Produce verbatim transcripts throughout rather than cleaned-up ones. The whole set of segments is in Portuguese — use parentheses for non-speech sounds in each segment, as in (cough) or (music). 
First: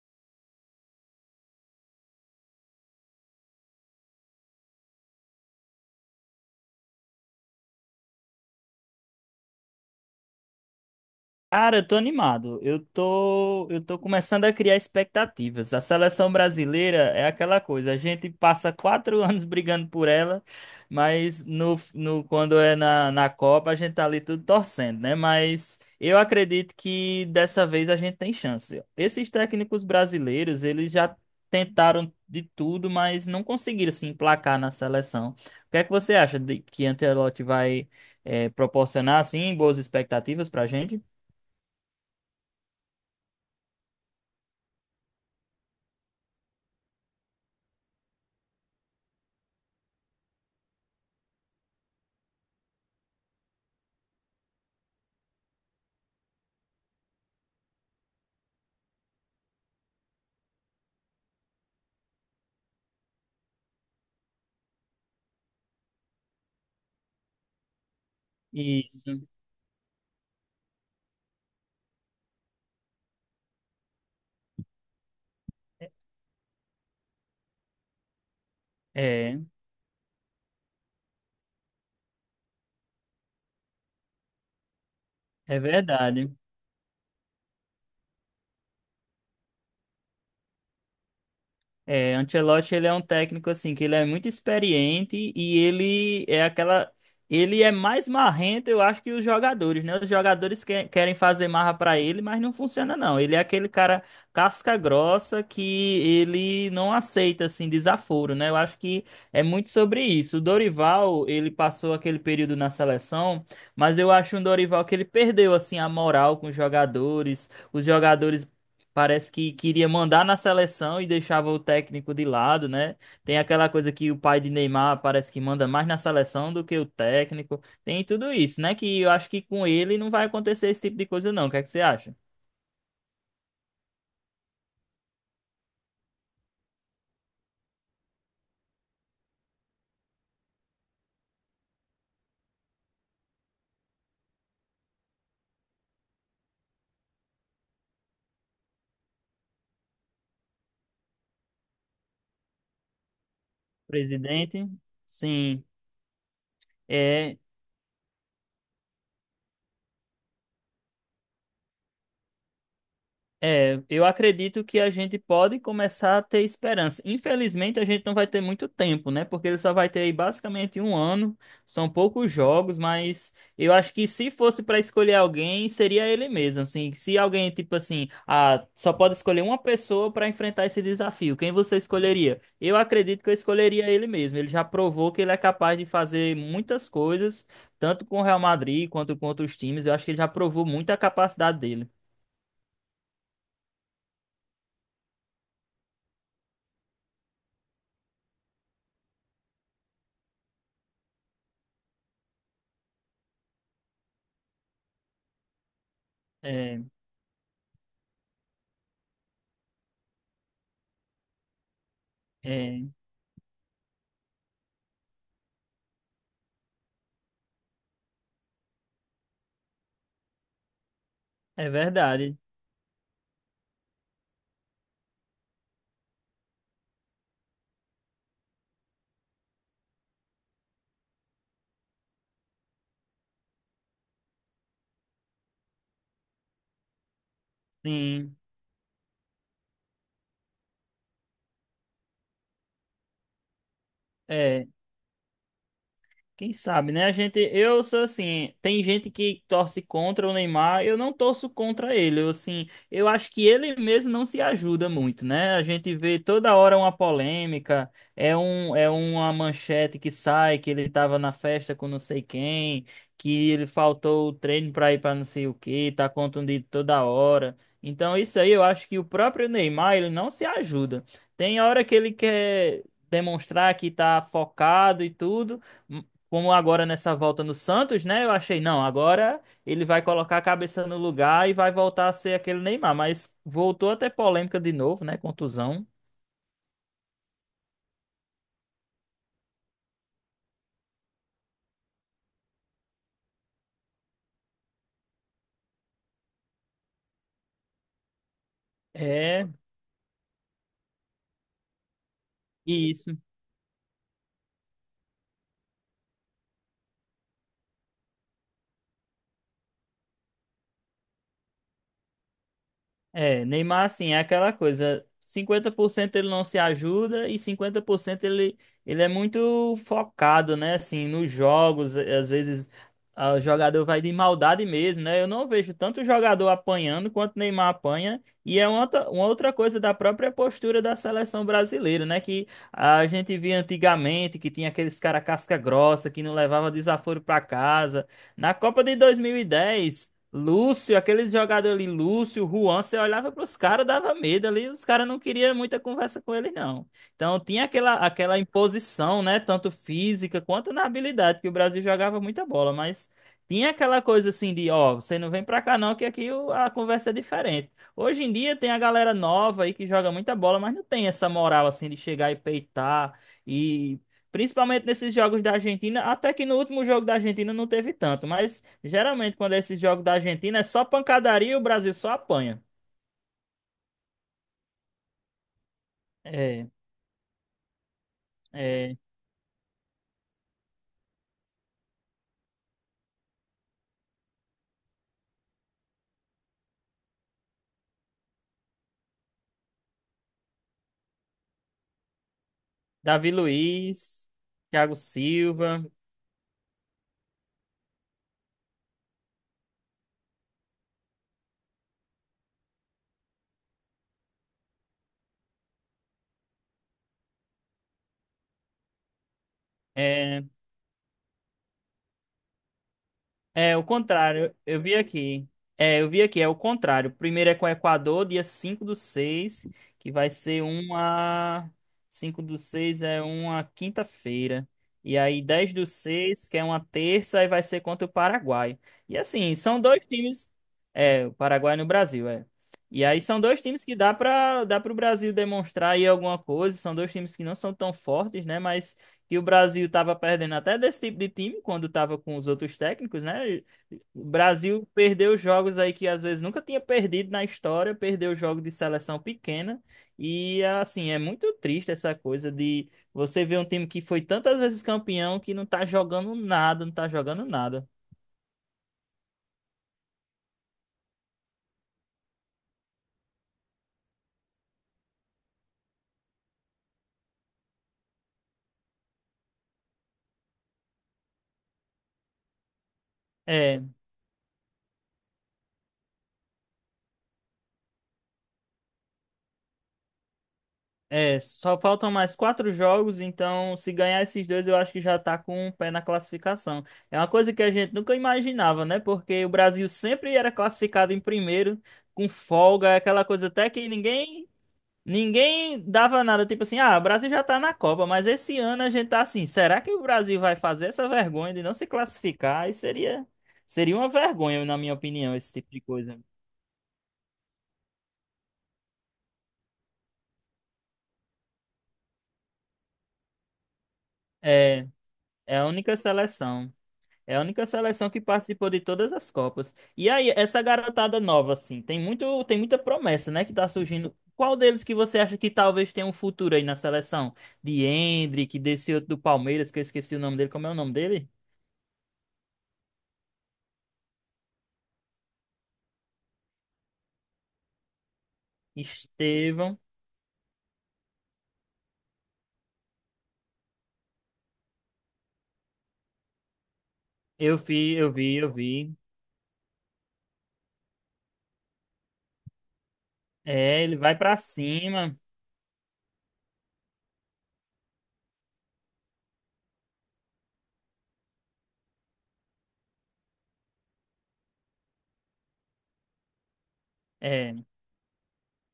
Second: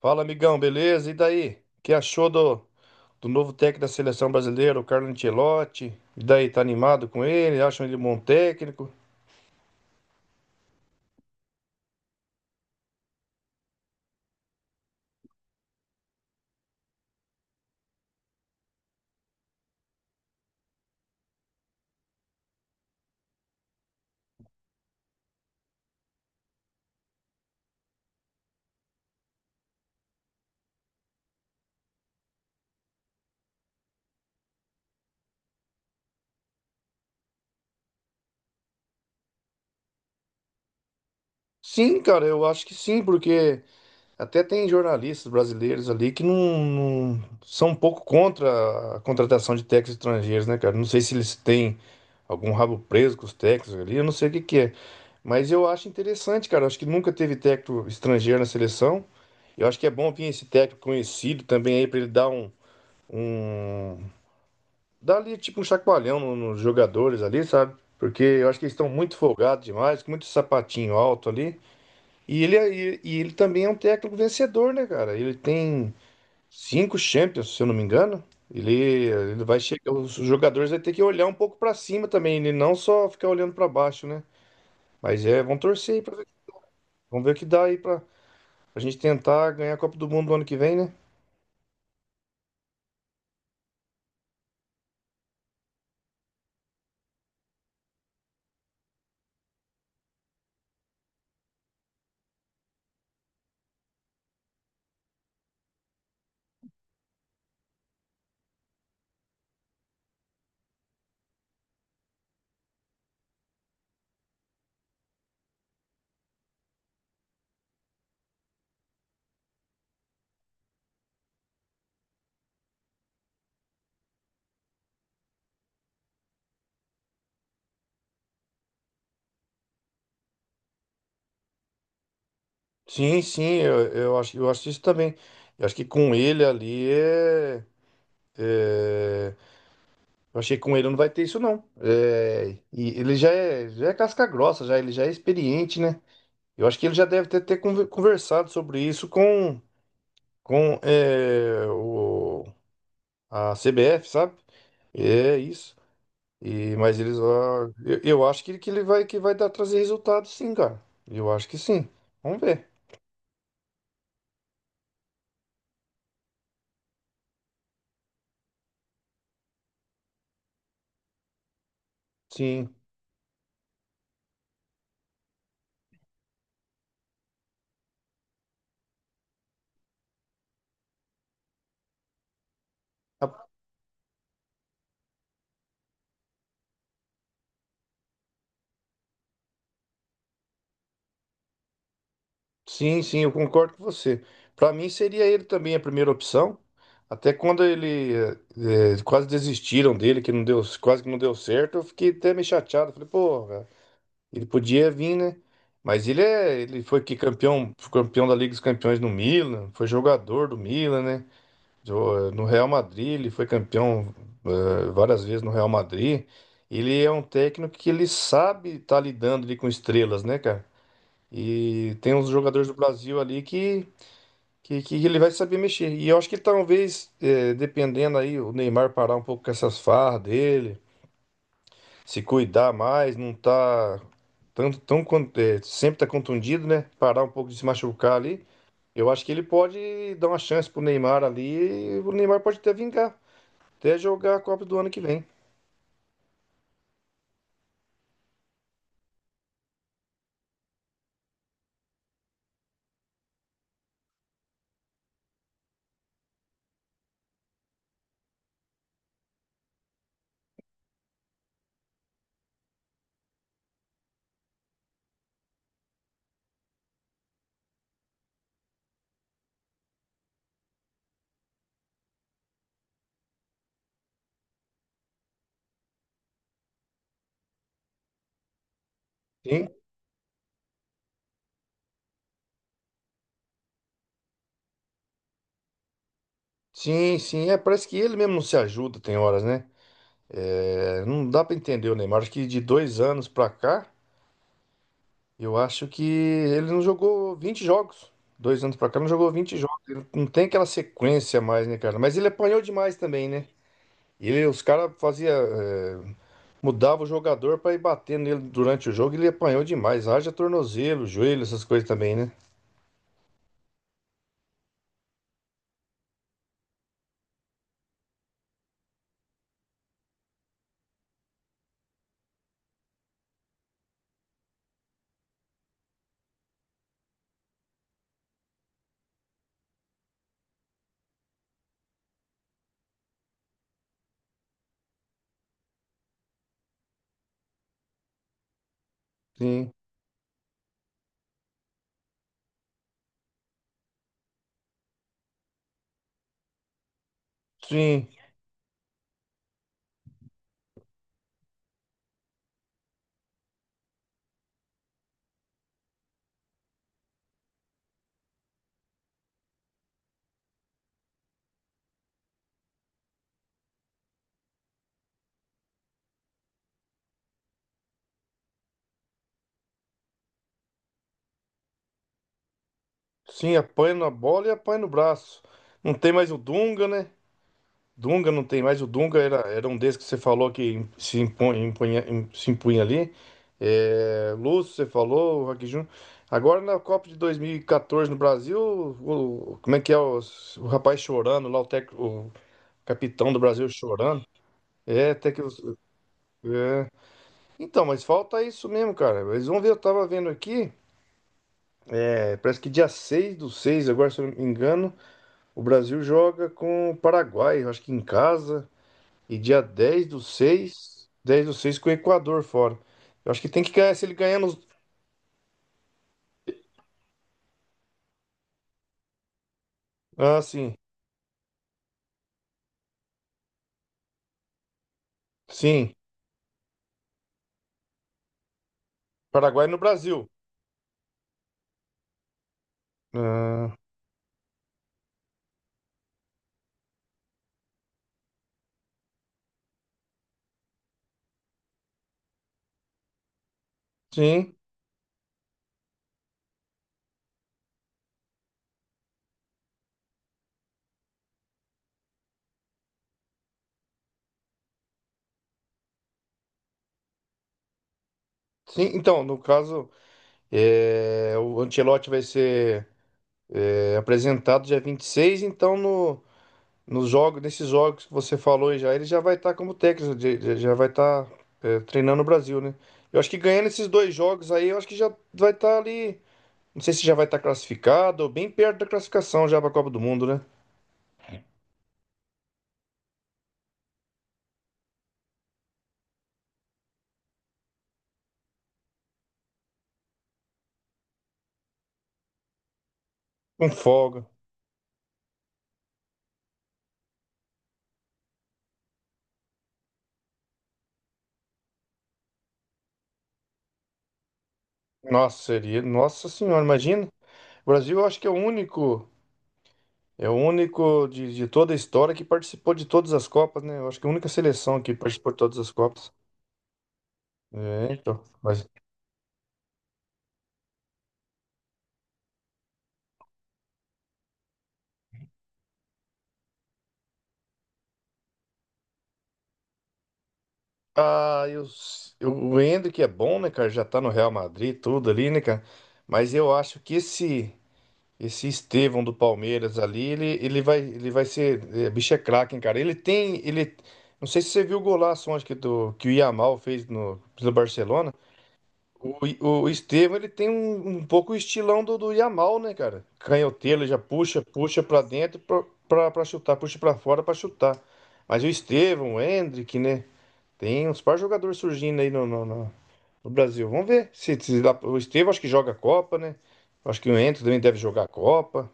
Fala, amigão, beleza? E daí? O que achou do, do novo técnico da seleção brasileira, o Carlo Ancelotti? E daí, tá animado com ele? Acham ele um bom técnico? Cara, eu tô animado. Eu tô, eu tô começando a criar expectativas. A seleção brasileira é aquela coisa. A gente passa quatro (laughs) anos brigando por ela, mas no, no quando é na, na Copa a gente tá ali tudo torcendo, né? Mas eu acredito que dessa vez a gente tem chance. Esses técnicos brasileiros, eles já tentaram de tudo, mas não conseguiram se emplacar na seleção. O que é que você acha de que Ancelotti vai eh, proporcionar assim boas expectativas pra gente? Sim, cara, eu acho que sim, porque até tem jornalistas brasileiros ali que não, não- são um pouco contra a contratação de técnicos estrangeiros, né, cara? Não sei se eles têm algum rabo preso com os técnicos ali, eu não sei o que que é. Mas eu acho interessante, cara. eu Acho que nunca teve técnico estrangeiro na seleção. Eu acho que é bom vir esse técnico conhecido também aí para ele dar um, um. Dá ali tipo um chacoalhão no- nos jogadores ali, sabe? Porque eu acho que eles estão muito Isso. folgados demais, com muito sapatinho alto ali. E ele, é- e, e ele também é um técnico vencedor, né, cara? Ele tem cinco Champions, se eu não me engano. Ele, É, ele vai chegar, os jogadores vão ter que olhar um pouco pra cima também, ele não só ficar olhando pra baixo, né? Mas é, vamos é torcer aí pra ver. verdade. Vamos ver o que dá aí pra, pra gente tentar ganhar a Copa do Mundo no ano que vem, né? É, Ancelotti ele é um técnico assim que ele é muito experiente e ele é aquela ele é mais marrento, eu acho que os jogadores, né? Os jogadores que- querem fazer marra pra ele, mas não funciona não. Ele é aquele cara casca grossa que ele não aceita assim desaforo, né? Eu acho que é muito sobre isso. O Dorival, ele passou aquele período na seleção, mas eu acho um Dorival que ele perdeu assim a moral com os jogadores. Os jogadores parece que queria mandar na seleção e deixava o técnico de lado, né? Tem aquela coisa que o pai de Neymar parece que manda mais na seleção do que o técnico. Tem tudo isso, né? Que eu acho que com ele não vai acontecer esse tipo de coisa, não. O que é que você acha? Sim, sim, eu, eu acho, eu acho isso também. Eu acho que com ele ali é. É, eu achei que com ele não vai ter isso, não. É, e ele já é, já é casca grossa, já, ele já é experiente, né? Eu acho que ele já deve ter, ter conver- conversado sobre isso com, com é, o, a C B F, sabe? Presidente? É Sim. isso. E, mas eles, É, ah, eu, eu acho que, que ele vai que vai dar trazer resultado, sim, cara. Eu acho que sim. Vamos ver. É, eu acredito que a gente pode começar a ter esperança. Infelizmente, a gente não vai ter muito tempo, né? Porque ele só vai ter aí basicamente um ano. São poucos Sim. jogos, mas eu acho que se fosse para escolher alguém, seria ele mesmo. Assim, se alguém, tipo assim, ah, só pode escolher uma pessoa para enfrentar esse desafio, quem você escolheria? Eu acredito que eu escolheria ele mesmo. Ele já provou que ele é capaz de fazer muitas coisas, tanto com o Real Madrid quanto com outros times. Eu acho que ele já provou muito a capacidade dele. Sim, sim, eu concordo com você. Para mim seria ele também a primeira opção. Até quando ele eh, eh, quase desistiram dele, que não deu, quase que não deu certo, eu fiquei até meio chateado. Falei, pô, ele podia vir, né? Mas ele é, ele É, foi que campeão, campeão da Liga dos Campeões no Milan, foi jogador do Milan, né? Jo- No Real é. Madrid, ele foi campeão eh, várias vezes no Real Madrid. Ele é um técnico que ele sabe estar lidando ali com estrelas, né, cara? É E tem uns verdade, jogadores do Brasil ali que, que, que ele vai saber mexer. E eu acho que talvez, eh, dependendo aí, o Neymar parar um pouco com essas farras dele, se cuidar mais, não tá tanto, tão, con- eh, sempre tá contundido, né? Parar um pouco de se machucar sim. ali. Eu acho que ele pode dar uma chance pro Neymar ali, e o Neymar pode até vingar, até jogar a Copa É, do ano que vem. quem sabe, né? A gente, eu sou assim, tem gente que torce contra o Neymar, eu não torço contra ele. Eu assim, eu acho que ele mesmo não se ajuda muito, né? A gente vê toda hora uma polêmica, é um é uma manchete que sai que ele tava na festa com não sei quem, que ele faltou o treino para ir para não sei o que tá contundido toda hora. Então isso aí eu acho que o próprio Neymar, ele não se ajuda. Tem hora que ele quer demonstrar que tá focado e tudo, como agora nessa volta no Santos, né? Eu achei, não, agora Sim, ele vai colocar a cabeça no lugar e vai voltar a ser aquele Neymar. Mas voltou até polêmica de novo, né? Contusão. sim, sim. É, parece que ele mesmo não se ajuda, tem horas, né? É, não dá pra entender o Neymar. Acho que de dois anos pra cá. Eu acho que ele não jogou vinte jogos. Dois anos pra cá, não jogou É, vinte jogos. Ele não tem aquela sequência mais, né, cara? Mas ele apanhou demais isso. também, né? Ele, os caras fazia, é, mudava o jogador pra ir bater nele durante o jogo. Ele apanhou demais. Haja tornozelo, joelho, essas coisas também, né? É, Neymar, assim, é aquela coisa, cinquenta por cento ele não se ajuda e cinquenta por cento ele, ele é muito focado, né, assim, nos jogos, é, às vezes ah, o jogador vai de maldade mesmo, né, eu não vejo tanto jogador apanhando quanto Neymar apanha, e é uma outra, uma outra coisa da própria postura da seleção brasileira, né, que a gente via antigamente, que tinha aqueles cara casca grossa, que não levava desaforo pra casa, na Copa de Sim, dois mil e dez. Lúcio, aqueles jogadores ali, Lúcio, Juan, você olhava para os caras, dava medo ali, os caras não queriam muita conversa com ele, não. Então tinha aquela, sim, aquela imposição, né? Tanto física quanto na habilidade, que o Brasil jogava muita bola, mas tinha aquela coisa assim de, ó, você não vem para cá não, que aqui o- a conversa é diferente. Hoje em dia tem a galera nova aí que joga muita bola, mas não tem essa moral assim de chegar e peitar e principalmente nesses jogos da Argentina, até que no último jogo da Argentina não teve tanto, mas geralmente quando é esses jogos da Argentina é só pancadaria e o Brasil só apanha. sim. Apanha na bola e apanha no braço. Não tem mais o É, Dunga, né? Dunga não tem mais. O é, Dunga era, era um desses que você falou que se impunha, impunha- im- se impunha ali. É, Lúcio, você falou, o Rock Júnior. Agora na Copa de dois mil e quatorze no Brasil, o- como é que é o, o rapaz chorando lá, o, tec- o Davi capitão do Brasil chorando? Luiz, Thiago É, até que. os- Silva, é. Então, mas falta isso mesmo, cara. Eles vão ver, eu tava vendo aqui, é, parece que dia seis do seis agora se eu não me engano, o Brasil joga com o Paraguai, eu acho que em casa. E dia dez do é, seis dez do seis com o Equador fora. Eu acho que tem que é o ganhar, se ele ganhar contrário, nos. eu vi aqui. É, eu vi aqui, é o contrário. Primeiro é com o Equador, dia cinco do seis, que vai Ah, ser sim. uma. Cinco do seis é uma quinta-feira. E aí dez do Sim. seis, que é uma terça, e vai ser contra o Paraguai. E assim, Paraguai no são dois Brasil. times. É, o Paraguai no Brasil, é. E aí são dois Ah, times que dá para dá para o Brasil demonstrar aí alguma coisa. São dois times que não são tão fortes, né? Mas que o Brasil estava perdendo até desse tipo de time quando estava com os outros técnicos, né? O sim. Brasil perdeu jogos aí que às vezes nunca tinha perdido na história, perdeu jogo de seleção pequena e assim, é muito triste essa coisa de você ver um time que foi tantas vezes campeão que não tá jogando nada, não tá jogando nada. Sim, então, no caso, é, o Ancelotti vai ser é, apresentado dia vinte e seis então no, nos jogos, nesses jogos que você falou aí já, ele já vai estar como técnico, de- de- já vai estar treinando o Brasil, né? Eu acho que ganhando É. esses dois jogos aí, eu acho que já vai estar ali. Não sei se já vai estar classificado ou bem perto da classificação já para a Copa do Mundo, né? É, só faltam mais quatro jogos, então se ganhar esses dois, eu acho que já tá com um pé na classificação. É uma coisa que a gente nunca imaginava, né? Porque o Brasil sempre era classificado em primeiro, com folga, aquela coisa até Com que folga. ninguém, ninguém dava nada. Tipo assim, ah, o Brasil já tá na Copa, mas esse ano a gente tá assim, será que o Brasil vai fazer essa vergonha de não se classificar? Aí seria, seria uma vergonha, na minha opinião, Nossa, esse tipo seria. de coisa. Nossa Senhora, imagina. O Brasil, eu acho que é o único, é o único de, de toda a história que participou de todas as Copas, né? Eu acho que é a única seleção É, que participou de todas é a as única Copas. seleção. É a única É, seleção que então. Mas. participou de todas as Copas. E aí, essa garotada nova, assim, tem muito, tem muita promessa, né, que tá surgindo. Qual deles que você acha que talvez tenha um futuro aí na seleção? De Endrick, desse outro do Palmeiras, que eu esqueci o nome dele. Como é o nome dele? Ah, eu, eu, o Hendrick é bom, né, cara? Já tá no Real Madrid, tudo ali, né, cara? Mas eu acho que esse. Esse Estevão do Palmeiras Estevão. ali, ele, ele vai, ele vai ser. É, bicho é craque, hein, cara. Ele tem. Ele, não sei se você viu o golaço onde que, do, que o Yamal fez no, pelo Eu vi, eu Barcelona. vi, eu vi. O, I- o Estevão, ele tem um, um pouco o estilão do, do Yamal, né, cara? Canhoteiro, É, ele ele já vai pra puxa, puxa pra cima. dentro pra, pra, pra chutar, puxa pra fora pra chutar. Mas o Estevão, o Endrick, né? Tem uns par jogadores surgindo aí no, no, no- no Brasil. Vamos ver. Se, se dá- o Estevão acho que joga a Copa, né? Acho que o Endrick também É. deve jogar a Copa.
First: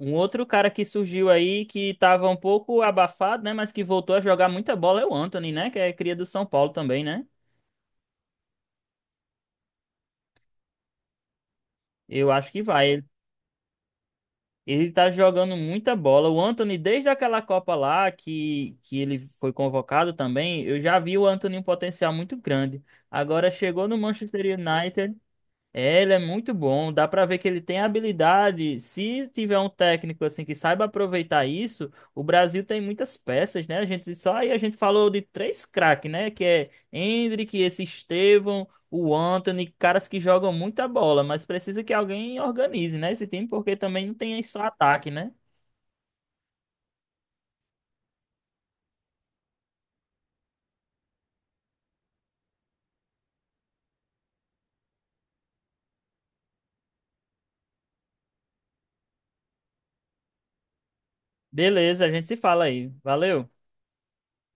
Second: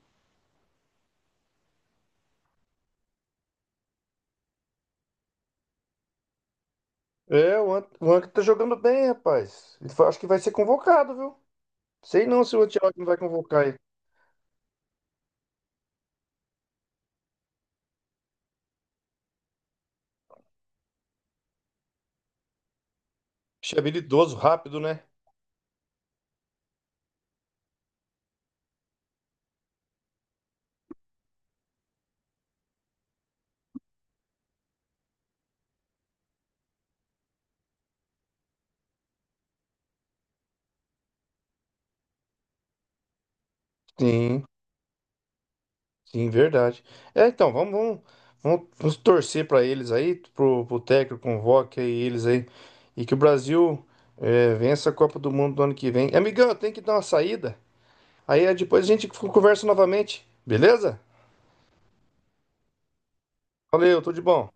Um outro cara que surgiu aí, que tava um pouco abafado, né, mas que voltou a jogar muita bola é o Anthony, né, que é cria do São Paulo também, né? É, o Ant- o Anca tá jogando bem, rapaz. Ele fa- Acho que vai ser convocado, viu? Sei Eu não acho se o que Antioquia vai. não vai convocar ele. Ele tá jogando muita bola. O Anthony, desde aquela Copa lá que, que ele foi convocado também, eu já vi o Anthony um potencial muito grande. Agora Bicho é chegou no habilidoso, Manchester rápido, né? United, é, ele é muito bom. Dá pra ver que ele tem habilidade. Se tiver um técnico assim que saiba aproveitar isso, o Brasil tem muitas peças, né? A gente só aí a gente falou de três craques, né? Que é Endrick, esse Estevão, o Antony, caras que jogam muita bola, mas precisa que alguém organize, né? Esse time porque também não tem Sim, só ataque, né? sim, verdade. É, então, vamos, vamos, vamos- vamos torcer para eles aí, pro, pro técnico convoque aí eles aí. E que o Brasil é, vença a Copa do Mundo do ano que vem. Amigão, eu tenho que dar uma saída. Aí é, depois a gente conversa novamente, beleza? Beleza, a gente se fala aí. Valeu. Valeu, tudo de bom.